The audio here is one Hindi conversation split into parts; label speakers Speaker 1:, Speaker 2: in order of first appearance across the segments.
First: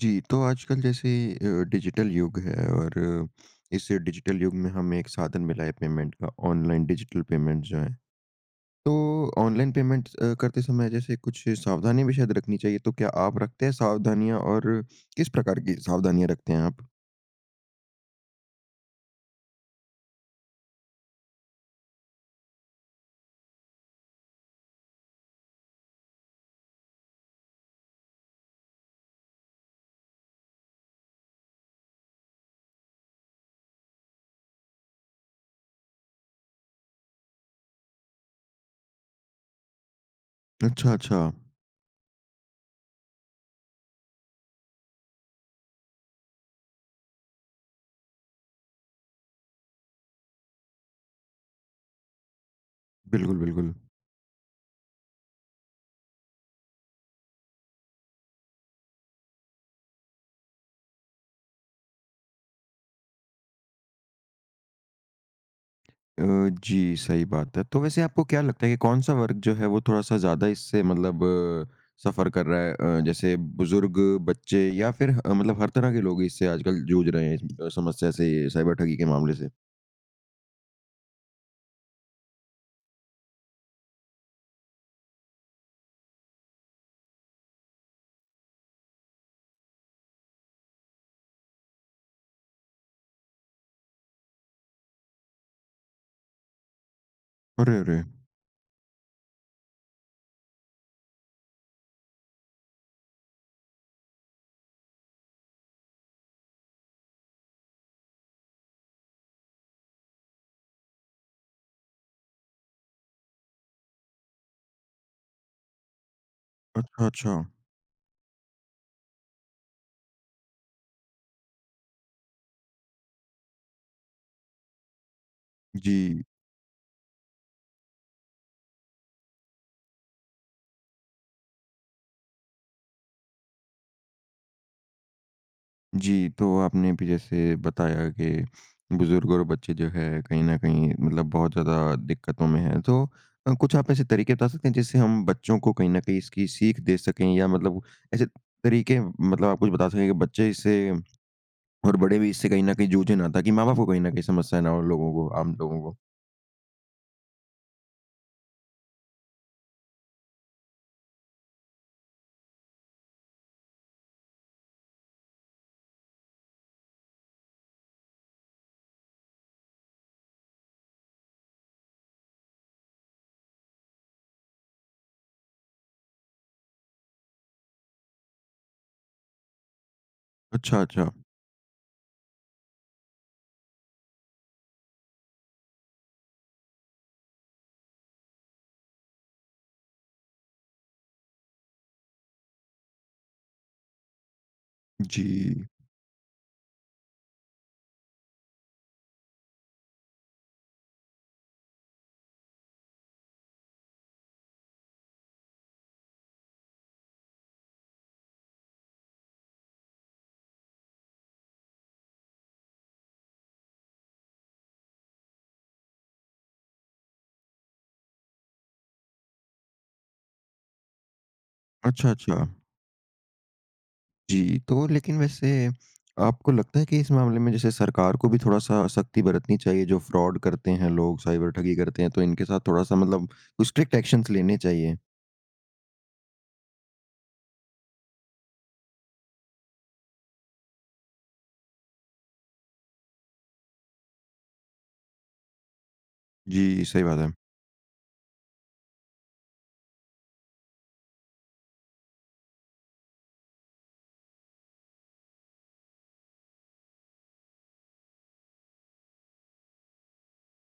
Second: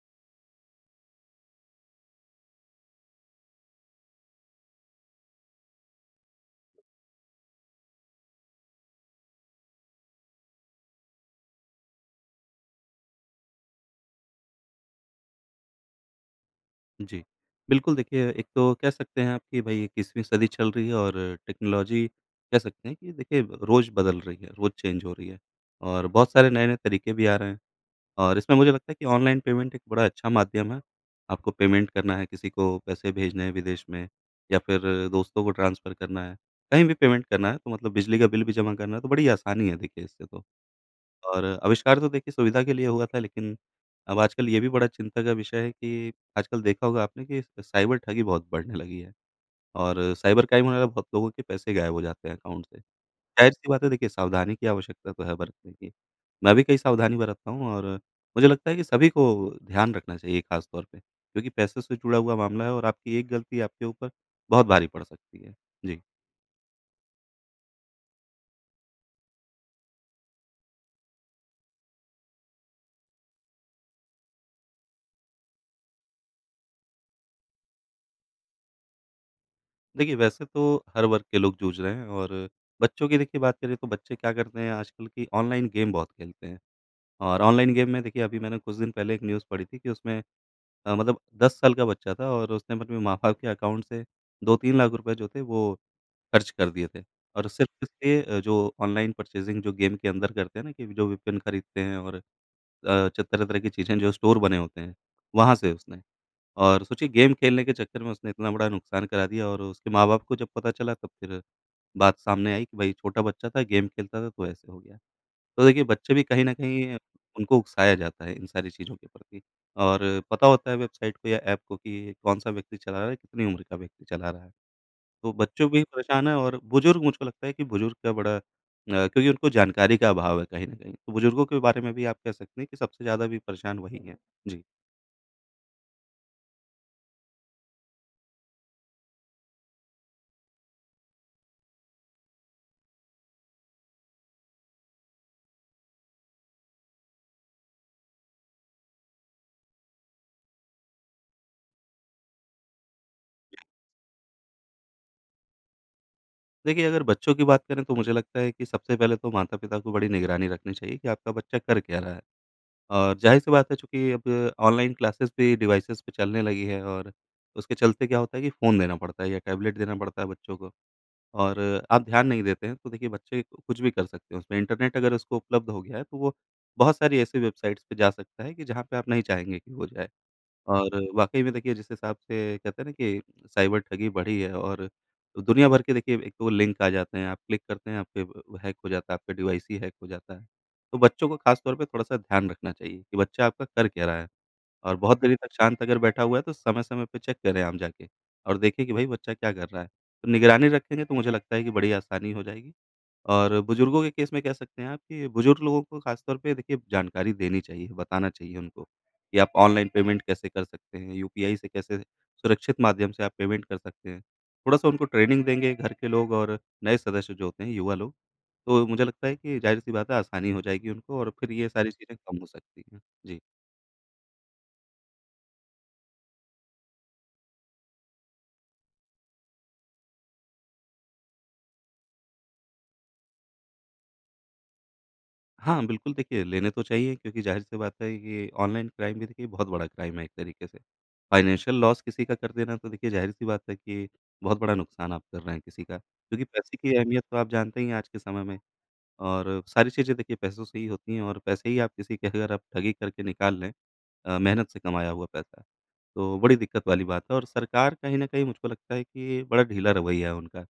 Speaker 1: जी। तो आजकल जैसे अ, डिजिटल युग है और इस डिजिटल युग में हमें एक साधन मिला है पेमेंट का ऑनलाइन डिजिटल पेमेंट्स जो हैं। तो ऑनलाइन पेमेंट्स अ, करते समय जैसे कुछ सावधानी हमें शायद रखनी चाहिए, तो क्या आप रखते हैं सावधानियाँ? और किस प्रकार की सावधानियाँ रखते हैं आप?
Speaker 2: जी। बिल्कुल देखिए, एक तो कह सकते हैं आप कि भई 21वीं सदी चल रही है और टेक्नोलॉज़ी कह सकते हैं कि देखिए रोज़ बदल रही है रोज़ चेंज हो रही है और बहुत सारे नए-नए तरीके भी आ रहे हैं। और इसमें मुझे लगता है कि ऑनलाइन पेमेंट एक बड़ा अच्छा माध्यम है आपको पेमेंट करना है किसी को पैसे भेजने हैं विदेश में या फ़िर दोस्तों को ट्रांसफर करना है कहीं भी पेमेंट करना है तो मतलब बिजली का बिल भी जमा करना है तो बड़ी आसानी है देखिए इससे तो।
Speaker 1: अच्छा, अच्छा।
Speaker 2: और आविष्कार तो देखिए सुविधा के लिए हुआ था लेकिन अब आजकल ये भी बड़ा चिंता का विषय है कि आजकल देखा होगा आपने कि साइबर ठगी बहुत बढ़ने लगी है। और साइबर क्राइम में बहुत लोगों के पैसे गायब हो जाते हैं अकाउंट से।
Speaker 1: बिल्कुल,
Speaker 2: ज़ाहिर-सी
Speaker 1: बिल्कुल।
Speaker 2: बात है देखिए, सावधानी की आवश्यकता तो है बरतने की, मैं भी कई सावधानी बरतता हूँ और मुझे लगता है कि सभी को ध्यान रखना चाहिए ख़ास तौर पे क्योंकि पैसों से जुड़ा हुआ मामला है और आपकी एक गलती आपके ऊपर बहुत भारी पड़ सकती है। जी।
Speaker 1: अ, जी। सही बात है। तो वैसे आपको क्या लगता है कि कौन-सा वर्ग जो है वो थोड़ा-सा ज्यादा इससे मतलब सफ़र कर रहा है अ, जैसे बुज़ुर्ग, बच्चे या फ़िर ह मतलब हर तरह के लोग इससे आजकल जूझ रहे हैं इस अ, समस्या से साइबर ठगी के मामले से?
Speaker 2: देखिए वैसे तो हर वर्ग के लोग जूझ रहे हैं और बच्चों की देखिए बात करें, तो बच्चे क्या करते हैं आजकल कि ऑनलाइन गेम बहुत खेलते हैं। और ऑनलाइन गेम में देखिए अभी मैंने कुछ दिन पहले एक न्यूज़ पढ़ी थी कि उसमें अ, मतलब 10 साल का बच्चा था और उसने अपने माँ-बाप के अकाउंट से ₹2-3 जो थे, वो खर्च कर दिए थे और
Speaker 1: अरे,
Speaker 2: सिर्फ़
Speaker 1: अरे!
Speaker 2: इसलिए जो ऑनलाइन परचेज़िंग जो गेम के अंदर करते हैं ना कि जो वेपन खरीदते हैं और अ, जो तरह-तरह की चीज़ें जो स्टोर बने होते हैं। वहाँ से उसने और सोचिए गेम खेलने के चक्कर में उसने इतना बड़ा नुकसान करा दिया और उसके माँ-बाप को जब पता चला, तब फिर बात सामने आई कि भाई छोटा बच्चा था गेम खेलता था, तो ऐसे हो गया। तो देखिए बच्चे भी कहीं न
Speaker 1: अच
Speaker 2: कहीं
Speaker 1: अच्छा।
Speaker 2: उनको उकसाया जाता है इन सारी चीज़ों के प्रति और पता होता है वेबसाइट को या ऐप को कि ये कौन-सा व्यक्ति चला रहा है, कितनी उम्र का व्यक्ति चला रहा है। तो बच्चों भी
Speaker 1: जी।
Speaker 2: परेशान है और बुज़ुर्ग मुझको लगता है कि बुज़ुर्ग का बड़ा अ, क्योंकि उनको जानकारी का अभाव है कहीं न कहीं, तो बुज़ुर्गों के बारे में भी आप कह सकते हैं कि सबसे ज़्यादा भी परेशान वही हैं। जी।
Speaker 1: जी। तो आपने अभी जैसे बताया कि बुज़ुर्ग और बच्चे जो हैं, कहीं न कहीं मतलब बहुत ज़्यादा दिक्कतों में हैं। तो अ, कुछ आप ऐसे तरीके बता सकते हैं, जिससे हम बच्चों को कहीं न कहीं इसकी सीख दे सकें या मतलब ऐसे तरीके, मतलब आप कुछ बता सकें कि बच्चे इससे और बड़े भी इससे कहीं न कहीं जूझे ना, ताकि माँ-बाप को कहीं न कहीं समस्याएँ ना हो? उन लोगों को आम लोगों को?
Speaker 2: देखिए अगर बच्चों की बात करें तो मुझे लगता है कि सबसे पहले तो माता-पिता को बड़ी निगरानी रखनी चाहिए कि आपका बच्चा कर क्या रहा है? और ज़ाहिर सी बात है चूँकि अब ऑनलाइन क्लासेज़ भी डिवाइसेज़ पे चलने लगी है और उसके चलते क्या होता है कि फ़ोन देना पड़ता है या टैबलेट देना पड़ता है बच्चों को। और आप ध्यान नहीं देते हैं तो देखिए बच्चे कुछ भी कर सकते हैं उसमें। इंटरनेट अगर उसको उपलब्ध हो गया है तो वो बहुत सारी ऐसी वेबसाइट्स पे जा सकता है कि जहाँ पर आप नहीं चाहेंगे कि वो जाए।
Speaker 1: अच्छा,
Speaker 2: और
Speaker 1: अच्छा।
Speaker 2: वाक़ई में देखिए जिस हिसाब से कहते हैं न कि साइबर ठगी बढ़ी है और दुनिया भर के देखिए एक तो लिंक आ जाते हैं आप क्लिक करते हैं आप के हैक हो जाता है, आपके डिवाइस ही हैक हो जाता है। तो बच्चों को ख़ास तौर पर थोड़ा-सा ध्यान रखना चाहिए, कि बच्चा आपका कर क्या रहा है? और बहुत देर तक
Speaker 1: जी।
Speaker 2: शांत अगर बैठा हुआ है तो समय-समय पे चेक करें आप जाके, और देखें कि भई बच्चा क्या कर रहा है? तो निगरानी रखेंगे तो मुझे लगता है कि बड़ी आसानी हो जाएगी। और बुजुर्गों के केस में कह सकते हैं आप कि बुजुर्ग लोगों को ख़ासतौर पे देखिए जानकारी देनी चाहिए बताना चाहिए उनको कि आप ऑनलाइन पेमेंट कैसे कर सकते हैं, यूपीआई से कैसे सुरक्षित माध्यम से आप पेमेंट कर सकते हैं। थोड़ा-सा उनको ट्रेनिंग देंगे घर के लोग और नए सदस्य जो होते हैं युवा लोग तो मुझे लगता है कि ज़ाहिर-सी बात है आसानी हो जाएगी उनको और फिर ये सारी
Speaker 1: अच्छा,
Speaker 2: चीज़ें कम हो
Speaker 1: अच्छा।
Speaker 2: सकती हैं। जी।
Speaker 1: जी। तो लेकिन वैसे आपको लगता है कि इस मामले में जैसे सरकार को भी थोड़ा-सा सख़्ती बरतनी चाहिए? जो फ्रॉड करते हैं लोग साइबर ठगी करते हैं तो इनके साथ थोड़ा-सा मतलब कुछ स्ट्रिक्ट एक्शन लेने चाहिए?
Speaker 2: हाँ। बिल्कुल देखिए, लेने तो चाहिए क्योंकि ज़ाहिर सी बात है कि ऑनलाइन क्राइम भी देखिए बहुत बड़ा क्राइम है एक तरीके से। फ़ाइनेंशियल लॉस किसी का कर देना तो देखिए ज़ाहिर-सी बात है कि, बहुत बड़ा नुकसान आप कर रहे हैं किसी का क्योंकि पैसे
Speaker 1: जी।
Speaker 2: की
Speaker 1: सही बात
Speaker 2: अहमियत
Speaker 1: है।
Speaker 2: तो आप जानते ही हैं आज के समय में और सारी चीज़ें देखिए पैसों से ही होती हैं और पैसे ही आप किसी के अगर आप ठगी करके निकाल लें अ, मेहनत से कमाया हुआ पैसा तो बड़ी दिक्कत वाली बात है। और सरकार कहीं न कहीं मुझको लगता है कि बड़ा ढीला रवैया है उनका।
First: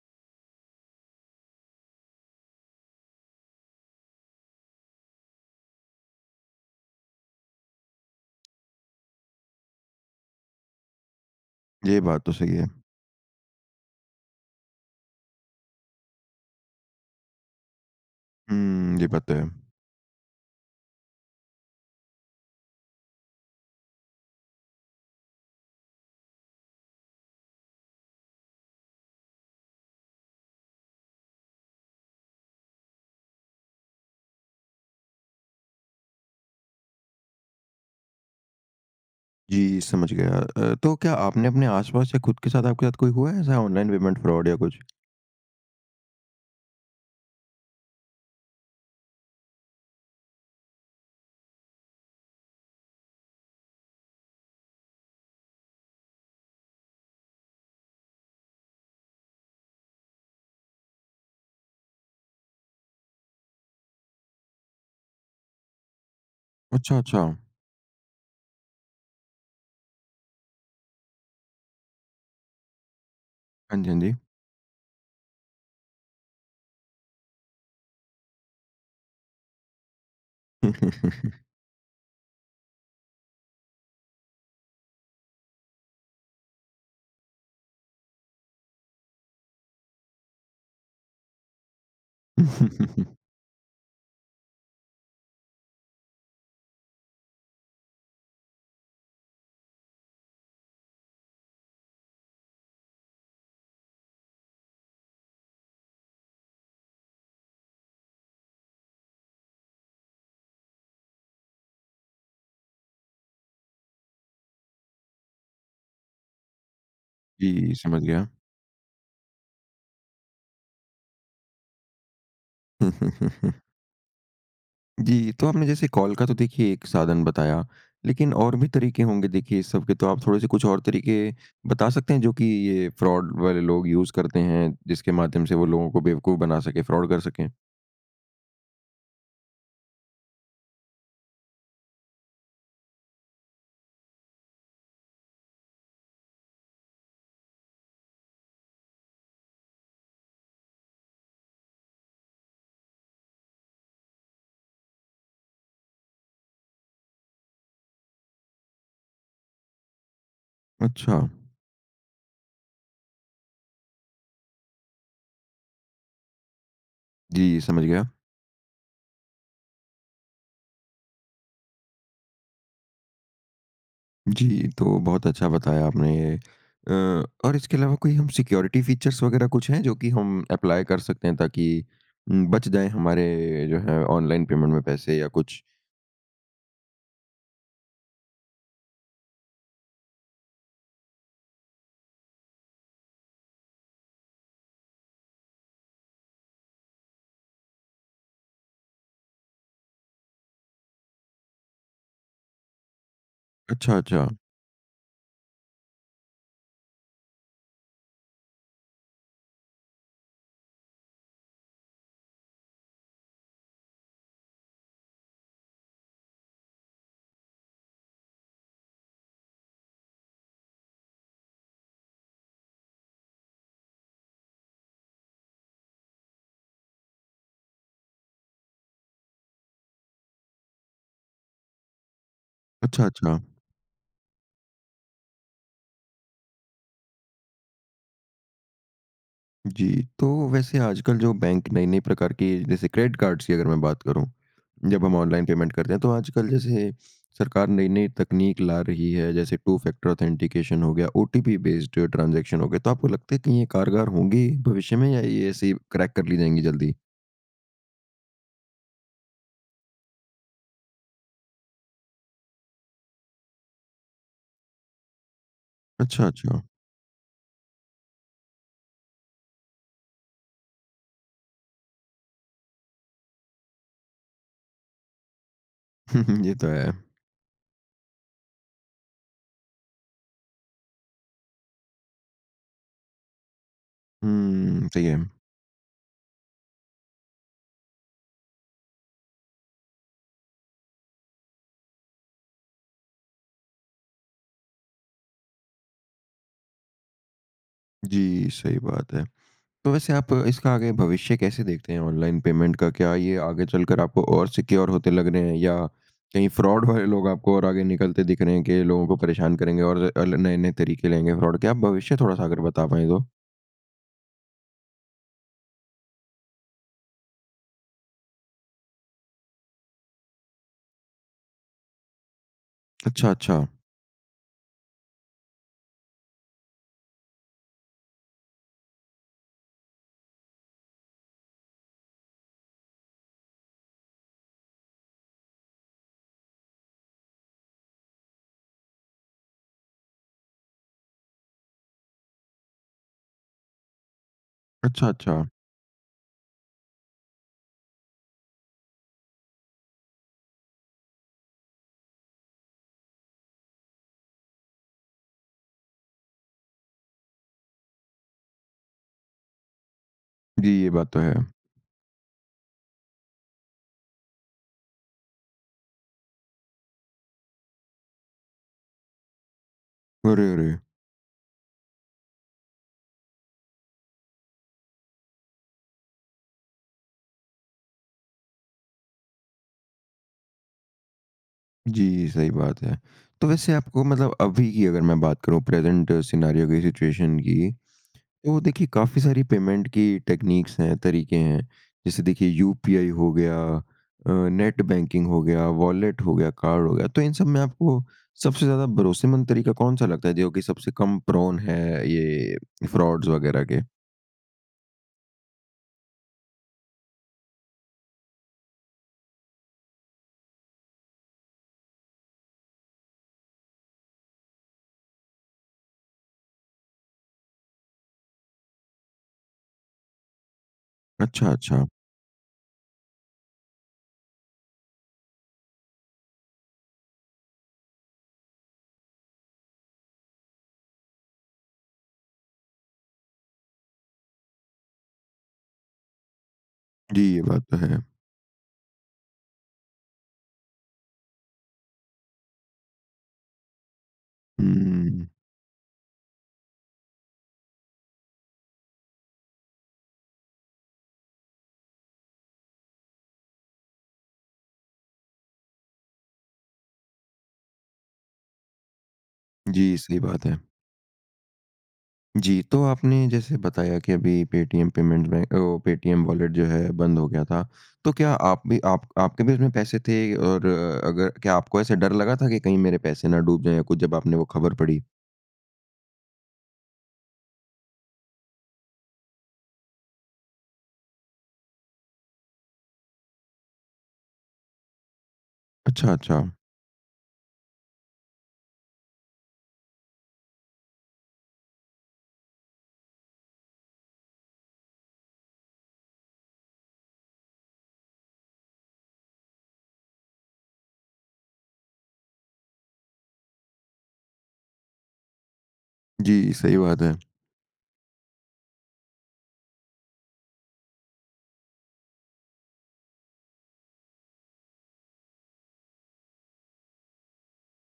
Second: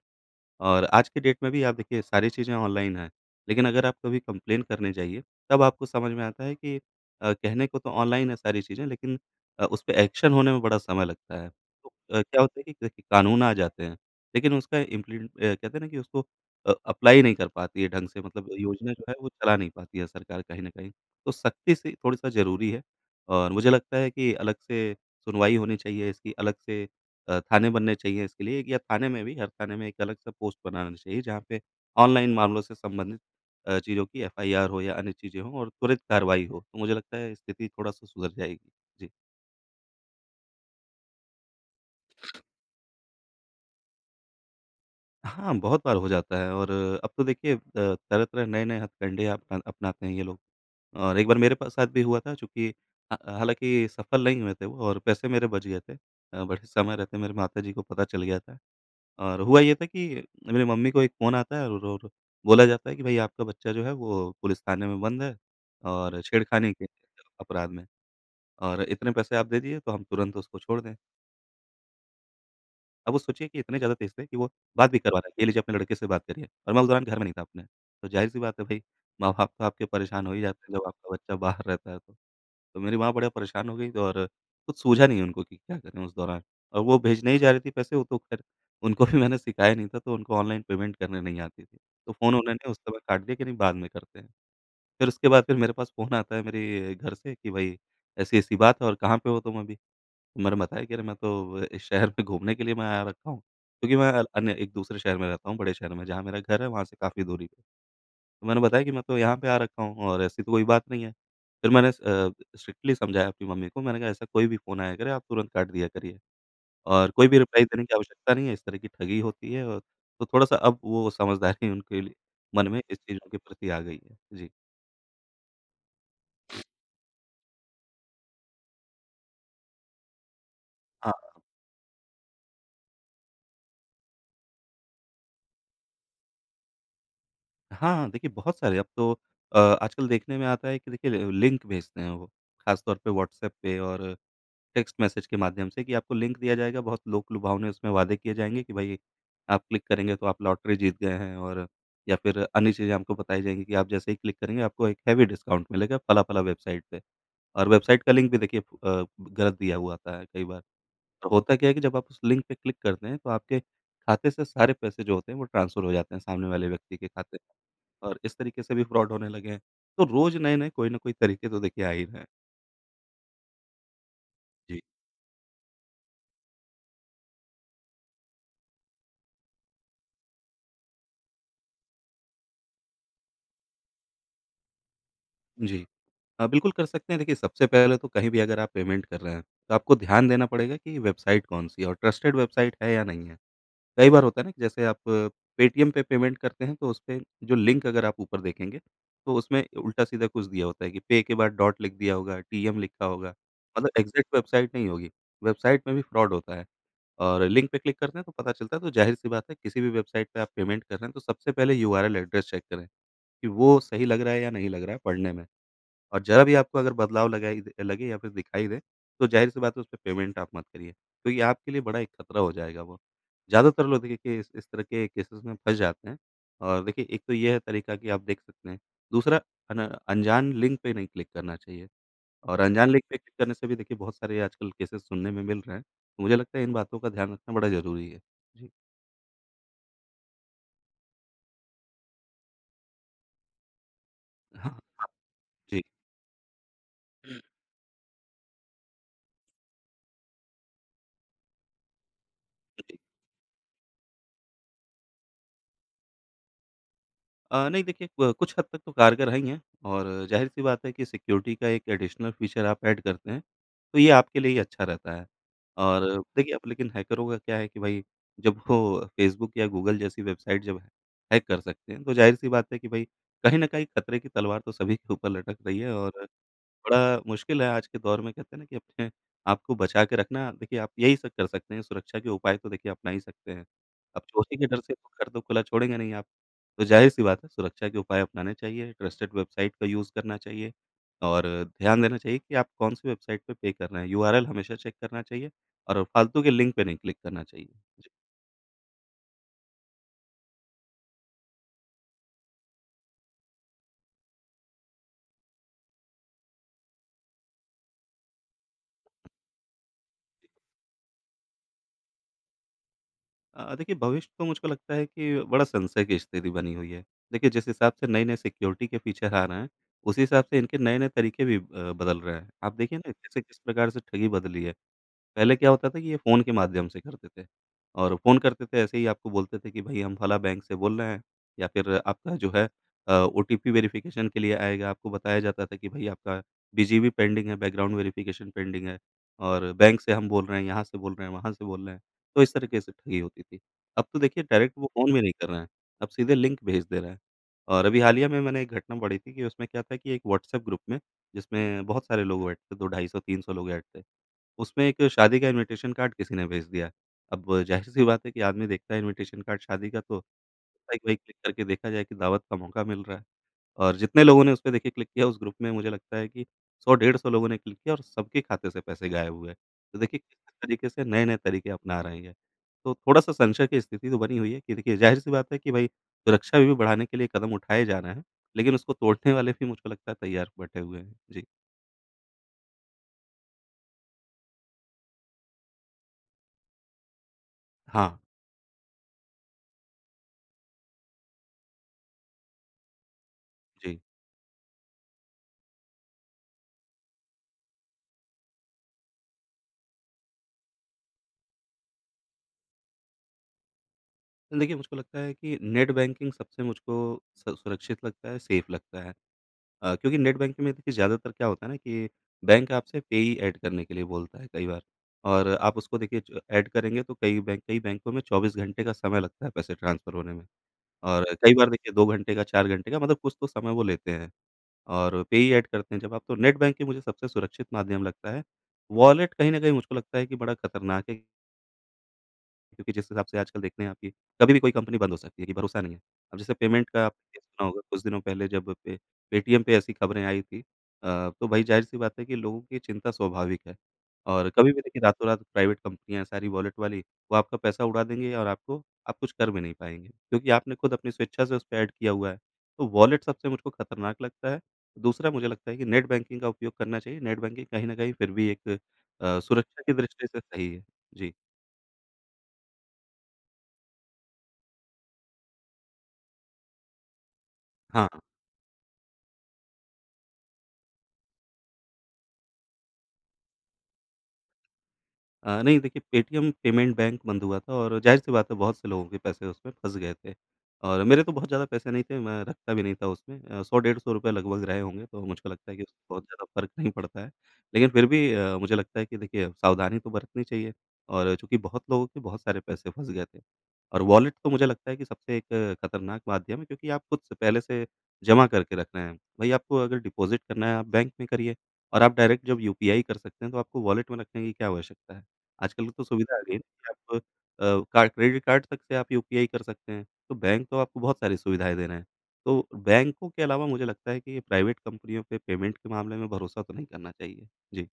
Speaker 2: और आज के डेट में भी आप देखिए सारी चीज़ें ऑनलाइन है लेकिन अगर आप कभी कंप्लेन करने जाइए तब आपको समझ में आता है कि अ, कहने को तो ऑनलाइन है सारी चीज़ें लेकिन अ, उसपे एक्शन होने में बड़ा समय लगता है। तो
Speaker 1: ये
Speaker 2: अ,
Speaker 1: बात तो
Speaker 2: क्या
Speaker 1: सही
Speaker 2: होता
Speaker 1: है।
Speaker 2: है कि, कानून आ जाते हैं लेकिन उसका इम्पली अ कहते हैं ना, कि उसको अ, अप्लाई नहीं कर पाती है ढँग से मतलब योजना
Speaker 1: हुँ।
Speaker 2: जो
Speaker 1: ये
Speaker 2: है वो
Speaker 1: पता
Speaker 2: चला
Speaker 1: है।
Speaker 2: नहीं पाती है सरकार कहीं न कहीं। तो सख़्ती सी थोड़ा-सा ज़रूरी है। और मुझे लगता है कि अलग से सुनवाई होनी चाहिए इसकी अलग से अ, थाने बनने चाहिए इसके लिए, या थाने में भी हर थाने में एक अलग से पोस्ट बनाना चाहिए जहाँ पे ऑनलाइन मामलों से संबंधित अ, चीज़ों की एफआईआर हो या अन्य चीज़ें हों और त्वरित कार्रवाई हो तो मुझे लगता है स्थिति थोड़ा-सा सुधर जाएगी। जी।
Speaker 1: जी समझ गया। अ, तो क्या आपने अपने आस-पास या खुद के साथ, आपके साथ कोई हुआ है ऐसा ऑनलाइन पेमेंट फ्रॉड या कुछ?
Speaker 2: हाँ, बहुत बार हो जाता है और अब तो देखिए अ, तरह-तरह, नए-नए हथकंडे अपना अपनाते हैं ये लोग। और एक बार मेरे पास साथ भी हुआ था, चूँकि हा हालाँकि सफल नहीं हुए थे वो और पैसे मेरे बच गए थे। अ, बट समय रहते मेरे माता जी को पता चल गया था। और हुआ ये था कि मेरी मम्मी को एक फ़ोन आता है और और बोला जाता है कि भई आपका बच्चा जो है, वो पुलिस थाने में बंद है और छेड़खानी के
Speaker 1: अच्छा, अच्छा।
Speaker 2: अपराध में और इतने पैसे आप दे दिए, तो हम तुरंत उसको छोड़ दें। अब वो सोचिए कि इतने
Speaker 1: हाँ जी,
Speaker 2: ज़्यादा
Speaker 1: हाँ
Speaker 2: तेज़
Speaker 1: जी।
Speaker 2: थे कि वो बात भी करवाना है, ये लीजिए अपने लड़के से बात करिए और मैं उस दौरान घर में नहीं था अपने। तो जाहिर सी बात है भई माँ-बाप तो आपके परेशान हो ही जाते हैं, जब आपका बच्चा बाहर रहता है, तो। तो मेरी माँ बड़ी परेशान हो गई और कुछ सूझा नहीं उनको कि क्या करें उस दौरान और वो भेजने ही जा रही थी पैसे। वो तो ख़ैर उनको अभी मैंने सिखाया नहीं था, तो उनको ऑनलाइन पेमेंट करने नहीं आती थी। तो फ़ोन उन्होंने उस समय काट दिया कि नहीं बाद में करते हैं। फिर उसके बाद फिर मेरे पास फ़ोन आता है मेरे घर से कि भई ऐसी-ऐसी बात है और कहाँ पे हो तुम अभी। मैंने बताया कि अरे! मैं तो अ, इस शहर में घूमने के लिए मैं आया रखा हूँ। क्योंकि मैं अ, अन्य एक-दूसरे शहर में रहता हूँ, बड़े शहर में जहाँ मेरा घर है वहाँ से काफ़ी दूरी पे। तो मैंने बताया कि मैं तो यहाँ पे आ रखा हूँ और ऐसी तो कोई बात नहीं है। फिर मैंने अ, स स्ट्रिक्टली समझाया अपनी मम्मी को। मैंने कहा ऐसा कोई भी फ़ोन आया करे, आप तुरंत काट दिया करिए और कोई भी रिप्लाई
Speaker 1: जी,
Speaker 2: देने की
Speaker 1: समझ गया।
Speaker 2: आवश्यकता नहीं है। इस तरह की ठगी होती है और तो थोड़ा-सा अब वो समझदारी उनके मन में इस चीज़ों के प्रति आ गई है जी।
Speaker 1: जी। तो आपने जैसे कॉल का तो देखिए एक साधन बताया लेकिन और भी तरीके होंगे देखिए इस सब के। तो आप थोड़े-से कुछ और
Speaker 2: हाँ,
Speaker 1: तरीके
Speaker 2: हाँ।
Speaker 1: बता सकते हैं जो कि ये फ्रॉड वाले लोग यूज़ करते हैं जिसके माध्यम से वो लोगों को बेवकूफ बना सकें, फ्रॉड कर सकें?
Speaker 2: हाँ, हाँ। देखिए बहुत सारे अब तो अ, आजकल देखने में आता है कि देखिए ल लिंक भेजते हैं वो ख़ासतौर पे व्हाट्सएप पे और टेक्स्ट मैसेज के माध्यम से कि आपको लिंक दिया जाएगा बहुत लोक-लुभावने उसमें वादे किए जाएँगे कि भाई, आप क्लिक करेंगे तो आप लॉटरी जीत गए हैं और या फिर अन्य चीज़ें आपको बताई जाएँगी कि आप जैसे ही क्लिक करेंगे आपको एक हेवी डिस्काउंट मिलेगा फला-फला वेबसाइट पे। और वेबसाइट का लिंक भी देखिए अ, गलत दिया हुआ आता है कई बार।
Speaker 1: अच्छा।
Speaker 2: तो होता क्या है कि जब आप उस लिंक पे क्लिक करते हैं तो आपके खाते से सारे पैसे जो होते हैं वो ट्रांसफर हो जाते हैं सामने वाले व्यक्ति के खाते
Speaker 1: जी। समझ गया।
Speaker 2: में और इस तरीके से भी फ्रॉड होने लगे हैं। तो रोज़ नए-नए कोई न कोई तरीके तो देखिए आ ही रहे हैं।
Speaker 1: जी।
Speaker 2: जी।
Speaker 1: तो बहुत अच्छा बताया आपने। अ, और इसके अलावा कोई सिक्योरिटी फीचर्स वग़ैरह कुछ हैं जो की हम अप्लाई कर सकते हैं ताकि म बच जाए हमारे जो हैं ऑनलाइन पेमेंट में पैसे या कुछ?
Speaker 2: जी। हाँ, बिल्कुल कर सकते हैं। देखिए सबसे पहले तो कहीं भी अगर आप पेमेंट कर रहे हैं तो आपको ध्यान देना पड़ेगा कि वेबसाइट कौन-सी है और ट्रस्टेड वेबसाइट है या नहीं है। कई बार होता है न कि जैसे आप पेटीएम पे पेमेंट करते हैं तो उसपे जो लिंक अगर आप ऊपर देखेंगे तो उसमें उल्टा-सीधा कुछ दिया होता है कि पे के बाद डॉट लिख दिया होगा, टीएम लिखा होगा। मतलब
Speaker 1: अच्छा, अच्छा।
Speaker 2: एग्जैक्ट वेबसाइट नहीं होगी। वेबसाइट में भी फ्रॉड होता है और लिंक पे क्लिक करते हैं तो पता चलता है। तो ज़ाहिर-सी बात है किसी भी वेबसाइट पे आप पेमेंट कर रहे हैं तो सबसे पहले यूआरएल एड्रेस चेक करें। कि वो सही लग रहा है या नहीं लग रहा है पढ़ने में। और ज़रा भी आपको अगर बदलाव लगा लगे या फिर दिखाई दे तो ज़ाहिर-सी बात है उस पे पेमेंट आप मत करिए क्योंकि आपके लिए बड़ा एक खतरा हो जाएगा वो। ज़्यादातर लोग देखिए कि इस तरह के केसेज़ में फंस जाते हैं। और देखिए एक तो ये है तरीका कि आप देख सकते हैं। दूसरा अन अनजान लिंक पे नहीं क्लिक करना चाहिए और अनजान लिंक
Speaker 1: अच्छा,
Speaker 2: पे क्लिक
Speaker 1: अच्छा।
Speaker 2: करने से भी देखिए बहुत सारे आजकल केसेज़ सुनने में मिल रहे हैं तो मुझे लगता है इन बातों का ध्यान रखना बड़ा ज़रूरी है। जी।
Speaker 1: जी। तो वैसे आजकल जो बैंक नई-नई प्रकार के जैसे क्रेडिट कार्ड्स की अगर मैं बात करूँ। जब हम ऑनलाइन पेमेंट
Speaker 2: जी।
Speaker 1: करते हैं, तो आजकल जैसे सरकार नई-नई तकनीक ला रही है जैसे टू-फैक्टर ऑथेंटिकेशन हो गया ओटीपी बेस्ड ट्रांजेक्शन हो गया तो
Speaker 2: [unintelligible]
Speaker 1: आपको लगता है कि ये कारगर होंगी, भविष्य में या ये ऐसे ही क्रैक कर ली जाएँगी जल्दी?
Speaker 2: अ, नहीं। देखिए, क कुछ हद तक तो कारगर है ही है। और ज़ाहिर सी बात है कि सिक्योरिटी का एक एडिशनल फ़ीचर आप एड करते हैं, तो ये आपके लिए ही अच्छा रहता है। और
Speaker 1: अच्छा,
Speaker 2: देखिए, अब
Speaker 1: अच्छा।
Speaker 2: लेकिन हैकरों का क्या है कि भई जब वो फेसबुक या गूगल जैसी वेबसाइट जब हैक कर सकते हैं तो ज़ाहिर सी बात है कि भई कहीं न कहीं ख़तरे की तलवार तो सभी के ऊपर लटक रही है। और
Speaker 1: ये तो है।
Speaker 2: बड़ा मुश्किल है आज के दौर में कहते हैं ना, कि अपने आपको बचा के रखना देखिए, आप यही सब कर सकते हैं सुरक्षा के उपाय तो देखिए अपना ही सकते हैं। अब चोरी के डर
Speaker 1: हुँ।
Speaker 2: से
Speaker 1: सही
Speaker 2: घर
Speaker 1: है।
Speaker 2: तो खुला छोड़ेंगे नहीं आप। तो ज़ाहिर-सी बात है सुरक्षा के उपाय अपनाने चाहिए, ट्रस्टेड वेबसाइट का यूज़ करना चाहिए और ध्यान देना चाहिए कि आप कौन-सी वेबसाइट पे, पे कर रहे हैं? यूआरएल हमेशा चेक करना चाहिए और फ़ालतू के लिंक पे नहीं क्लिक करना चाहिए। जी।
Speaker 1: जी, सही बात है। तो वैसे आप इसका आगे भविष्य कैसे देखते हैं ऑनलाइन पेमेंट का क्या ये आगे चलकर आपको और सिक्योर होते लग रहे हैं? या कहीं फ्रॉड वाले लोग आपको और आगे निकलते दिख रहे हैं, के लोगों को परेशान करेंगे और अ, ल नए-नए तरीके लाएँगे फ्रॉड के? क्या आप भविष्य थोड़ा-सा अगर बता पाए तो?
Speaker 2: अ अ, देखिए भविष्य तो मुझको लगता है कि बड़ा संशय की स्थिति बनी हुई है। देखिए जिस हिसाब से नए-नए सिक्योरिटी के फ़ीचर आ रहे हैं उसी हिसाब से इनके नए-नए तरीके भी अ, बदल रहे हैं। आप देखिए ना
Speaker 1: अच्छा,
Speaker 2: कैसे किस
Speaker 1: अच्छा।
Speaker 2: प्रकार से ठगी बदली है। पहले क्या होता था कि, ये फ़ोन के माध्यम से करते थे और फ़ोन करते थे ऐसे ही आपको बोलते थे, कि भई हम फलाँ बैंक से बोल रहे हैं। या फ़िर आपका जो है अ, ओटीपी वेरिफ़िकेशन के लिए आएगा आपको बताया जाता था कि भाई आपका बीजीपी पेंडिंग है बैकग्राउंड वेरिफ़िकेशन पेंडिंग है और बैंक से हम बोल रहे हैं यहाँ से बोल रहे हैं वहाँ से बोल रहे हैं तो इस तरीके से ठगी होती थी। अब तो देखिए डायरेक्ट वो
Speaker 1: अच्छा,
Speaker 2: फ़ोन भी नहीं
Speaker 1: अच्छा।
Speaker 2: कर रहे हैं अब सीधे लिंक भेज दे रहे है। और अभी हालिया में मैंने एक घटना पढ़ी थी, कि उसमें क्या था कि एक व्हाट्सऐप ग्रुप में जिसमें बहुत सारे लोग ऐड थे 2-250 300 लोग ऐड थे उसमें एक शादी का इनविटेशन कार्ड किसी ने भेज दिया। अब ज़ाहिर सी बात है कि आदमी देखता है इनविटेशन कार्ड शादी का तो
Speaker 1: जी। ये
Speaker 2: [unintelligible]
Speaker 1: बात
Speaker 2: भई
Speaker 1: तो
Speaker 2: क्लिक
Speaker 1: है।
Speaker 2: करके देखा जाए कि दावत का मौका मिल रहा है। और जितने लोगों ने उसपे देखिए क्लिक किया उस ग्रुप में मुझे लगता है कि 100-150 लोगों ने क्लिक किया और सब खाते से पैसे गायब हुए हैं। तो देखिए किस
Speaker 1: अरे! अरे!
Speaker 2: तरीके से नए-नए तरीके अपना रहे हैं। तो थोड़ा-सा संशय की स्थिति तो बनी हुई है कि देखिए ज़ाहिर-सी बात है कि भई सुरक्षा भी बढ़ाने के लिए कदम उठाए जा रहे हैं। लेकिन उसको तोड़ने वाले भी मुझको लगता है तैयार बैठे हुए हैं। जी।
Speaker 1: जी, ये सही बात है। तो वैसे आपको मतलब अभी की अगर मैं बात करूँ प्रेज़ेंट सिनेरियो की, सिचुएशन की
Speaker 2: हाँ।
Speaker 1: तो देखिए काफ़ी सारी पेमेंट की टेक्नीक्स है, तरीके हैं। जैसे देखिए यूपीआई हो गया
Speaker 2: जी।
Speaker 1: अ, नेट बैंकिंग हो गया, वॉलेट हो गया, कार्ड हो गया तो इन सब में आपको सबसे ज़्यादा भरोसेमंद तरीका कौन-सा लगता है, जो कि सबसे कम प्रोन है ये फ्रॉड्स वग़ैरह के?
Speaker 2: देखिए, मुझको लगता है कि नेट बैंकिंग सबसे मुझको स सुरक्षित लगता है, सेफ़ लगता है। अ, क्योंकि नेट बैंकिंग में देखिए ज़्यादातर क्या होता है ना कि बैंक आपसे पेयी ऐड करने के लिए बोलता है कई बार और आप उसको देखिए ऐड करेंगे तो कई बैंक कई बैंकों में 24 घंटे का समय लगता है पैसे ट्रांसफ़र होने में और
Speaker 1: अच्छा,
Speaker 2: कई बार
Speaker 1: अच्छा।
Speaker 2: देखिए 2 घंटे का, 4 घंटे का मतलब कुछ तो समय वो लेते हैं और पेयी ऐड करते हैं जब आप तो नेट बैंकिंग मुझे सबसे सुरक्षित माध्यम लगता है, वॉलेट कहीं न कहीं मुझको लगता है कि बड़ा ख़तरनाक है क्योंकि जिस हिसाब से आजकल देखते हैं आप कि कभी कोई कंपनी बंद हो सकती है कि भरोसा नहीं है। अब जैसे पेमेंट का
Speaker 1: जी,
Speaker 2: आपने
Speaker 1: ये बात
Speaker 2: सुना
Speaker 1: तो
Speaker 2: होगा
Speaker 1: है।
Speaker 2: कुछ दिनों पे पहले जब पे पेटीएम ऐसी ख़बरें आई थी अ, तो भई ज़ाहिर-सी बात है कि लोगों की चिंता स्वाभाविक है और कभी भी देखिए
Speaker 1: हुँ।
Speaker 2: रातों-रात प्राइवेट कंपनियाँ है सारी वॉलेट वाली वो आपका पैसा उड़ा देंगे और आपको आप कुछ कर भी नहीं पाएँगे क्योंकि आपने ख़ुद अपनी स्वेच्छा से उसपे ऐड किया हुआ है, तो वॉलेट सबसे मुझको ख़तरनाक लगता है। दूसरा मुझे लगता है कि नेट बैंकिंग का उपयोग करना चाहिए, नेट बैंकिंग कहीं न कहीं फिर भी एक अ, सुरक्षा की
Speaker 1: जी, सही
Speaker 2: दृष्टि से
Speaker 1: बात है।
Speaker 2: सही है। जी।
Speaker 1: जी, तो आपने जैसे बताया कि अभी पेटीएम पेमेंट बैं अ, पेटीएम वॉलेट जो है बंद हो गया था।
Speaker 2: हाँ।
Speaker 1: तो क्या आप भी आप आपके भी उसमें पैसे थे और अगर क्या आपको ऐसे डर लगा था कि कहीं मेरे पैसे ना डूब जाए या कुछ जब आपने वों खबर पढ़ी?
Speaker 2: अ, नहीं देखिए पेटीएम पेमेंट बैंक बंद हुआ था और जाहिर-सी बात है बहुत से लोगों के पैसे उसमें फँस गए थे और मेरे तो बहुत ज़्यादा पैसे नहीं थे। मैं रखता भी नहीं था उसमें। अ, 100 डेढ़ 100 रुपए लगभग रहे होंगे तो मुझको लगता है कि
Speaker 1: अच्छा,
Speaker 2: बहुत ज़्यादा
Speaker 1: अच्छा।
Speaker 2: फ़र्क नहीं पड़ता है लेकिन फिर भी। अ, मुझे लगता है कि देखिए सावधानी तो बरतनी चाहिए और चूँकि बहुत लोगों के बहुत सारे पैसे फस गए थे और वॉलेट तो मुझे लगता है कि सबसे एक खतरनाक माध्यम है क्योंकि आप खुद से पहले से जमा करके रख रहे हैं। वहीं आपको अगर डिपॉजिट करना है आप बैंक में करिए और आप डायरेक्ट जब यूपीआई कर सकते हैं तो आपको वॉलेट में रखने की क्या आवश्यकता हैं। आजकल तो सुविधा आ
Speaker 1: जी,
Speaker 2: गई है
Speaker 1: सही बात हैं।
Speaker 2: आप अ, का क्रेडिट कार्ड तक से आप यूपीआई कर सकते हैं तो बैंक तो आपको बहुत सारी सुविधाएँ दे रहे है तो बैंकों के अलावा मुझे लगता है कि प्राइवेट कंपनियों पे पेमेंट के मामले में भरोसा तो नहीं करना चाहिए। जी।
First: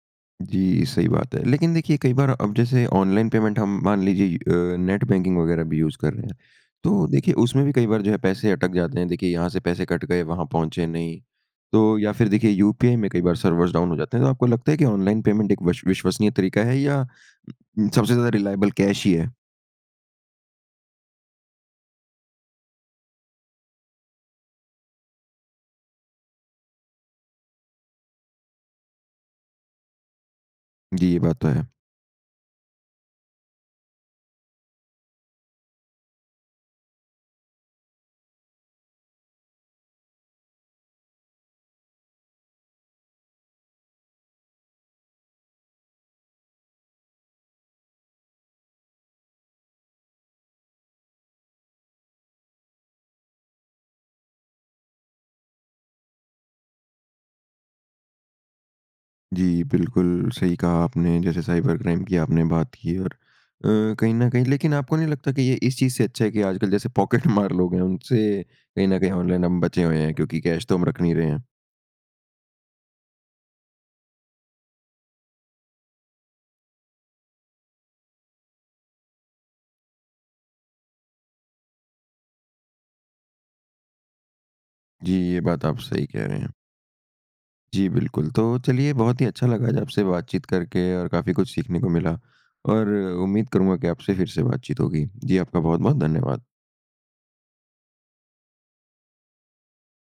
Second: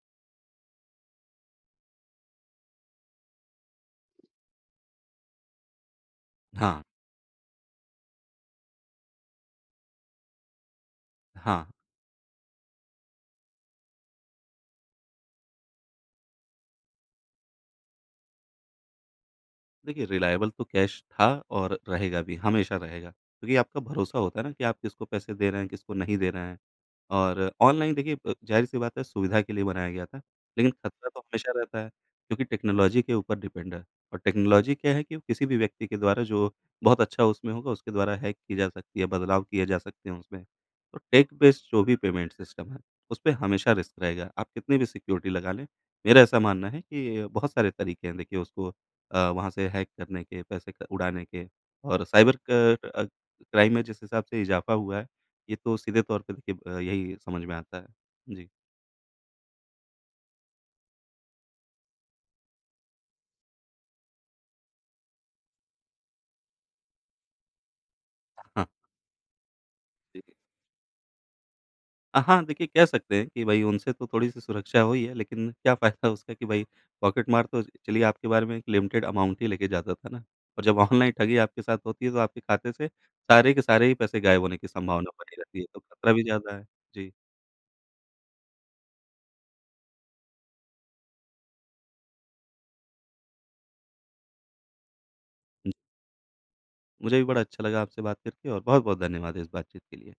Speaker 1: जी, सही बात हैं। लेकिन देखिए कई बार अब जैसे ऑनलाइन पेमेंट हम मान लीजिए अ, नेट बैंकिंग वगैरह भी यूज़ कर रहे हैं।
Speaker 2: हाँ।
Speaker 1: तो देखिए उसमें भी कई बार जो है पैसे अटक जाते हैं। देखिए यहाँ से पैसे कट गए वहाँ पहुँचे नहीं।
Speaker 2: हाँ।
Speaker 1: तो या फिर देखिए यूपीआई में कई बार सर्वर्स डाउन हो जाते हैं। तो आपको लगता है कि ऑनलाइन पेमेंट एक वश विश्वसनीय तरीका हैं या सबसे ज्यादा रिलाएबल कैश ही हैं?
Speaker 2: देखिए रिलाएबल तो कैश था और रहेगा भी हमेशा रहेगा। क्योंकि आपका भरोसा होता है ना, कि आप किसको पैसे दे रहे हैं किसको नहीं दे रहे हैं और ऑनलाइन देखिए अ, ज़ाहिर-सी बात है सुविधा के लिए बनाया गया था। लेकिन
Speaker 1: जी।
Speaker 2: ख़तरा
Speaker 1: ये
Speaker 2: तो
Speaker 1: बात तो
Speaker 2: हमेशा
Speaker 1: है।
Speaker 2: रहता है क्योंकि टेक्नोलॉज़ी के ऊपर डिपेंड है। और टेक्नोलॉज़ी क्या है कि वो किसी भी व्यक्ति के द्वारा जो बहुत अच्छा उसमें होगा उसके द्वारा हैक की जा सकती है, बदलाव किए जा सकते हैं उसमें। तो टेक-बेस्ड जो भी पेमेंट सिस्टम है उसपे हमेशा रिस्क रहेगा। आप कितनी भी सिक्योरिटी लगा लें, मेरा ऐसा मानना है कि बहुत सारे तरीके हैं देखिए उसको अ, वहाँ से हैक करने के पैसे क उड़ाने के और साइबर क अ, क्राइम में जिस हिसाब से इज़ाफ़ा हुआ है, ये तो सीधे तौर पर देखिए, अब यहीं समझ में आता है। जी।
Speaker 1: जी। बिल्कुल सही कहा आपने जैसे साइबर-क्राइम की आपने बात की और अ, कहीं न कहीं लेकिन आपको नहीं लगता कि ये इस चीज़ से अच्छा है कि आजकल जैसे पॉकेटमार लोग हैं उनसे
Speaker 2: हाँ।
Speaker 1: कहीं न कहीं ऑनलाइन हम बचे हुए हैं
Speaker 2: जी।
Speaker 1: क्योंकि कैश तो हम रख नहीं रहे हैं?
Speaker 2: अ, हाँ। देखिए, कह सकते हैं कि, भई उनसे तो थोड़ी-सी सुरक्षा हुई है। लेकिन क्या फ़ायदा उसका कि भाई पॉकेटमार, तो चलिए आपके बारे में एक लिमिटेड अमाउंट ही लेके जाता था ना? और जब ऑनलाइन ठगी आपके साथ होती है तो आपके खाते से सारे के सारे ही पैसे गायब होने की संभावना
Speaker 1: जी।
Speaker 2: बनी
Speaker 1: ये
Speaker 2: रहती
Speaker 1: बात
Speaker 2: है
Speaker 1: आप
Speaker 2: तो
Speaker 1: सही
Speaker 2: ख़तरा भी
Speaker 1: कह रहे हैं।
Speaker 2: ज़्यादा है। जी।
Speaker 1: जी। बिल्कुल तो चलिए बहुत ही अच्छा लगा आज आपसे बातचीत करके और काफ़ी कुछ सीखने को मिला और उम्मीद करूँगा कि, आपसे फ़िर से बातचीत होगी। जी, आपका
Speaker 2: उ
Speaker 1: बहुत-बहुत धन्यवाद।
Speaker 2: मुझे भी बड़ा अच्छा लगा आपसे बात करके और बहुत-बहुत धन्यवाद इस बातचीत के लिए।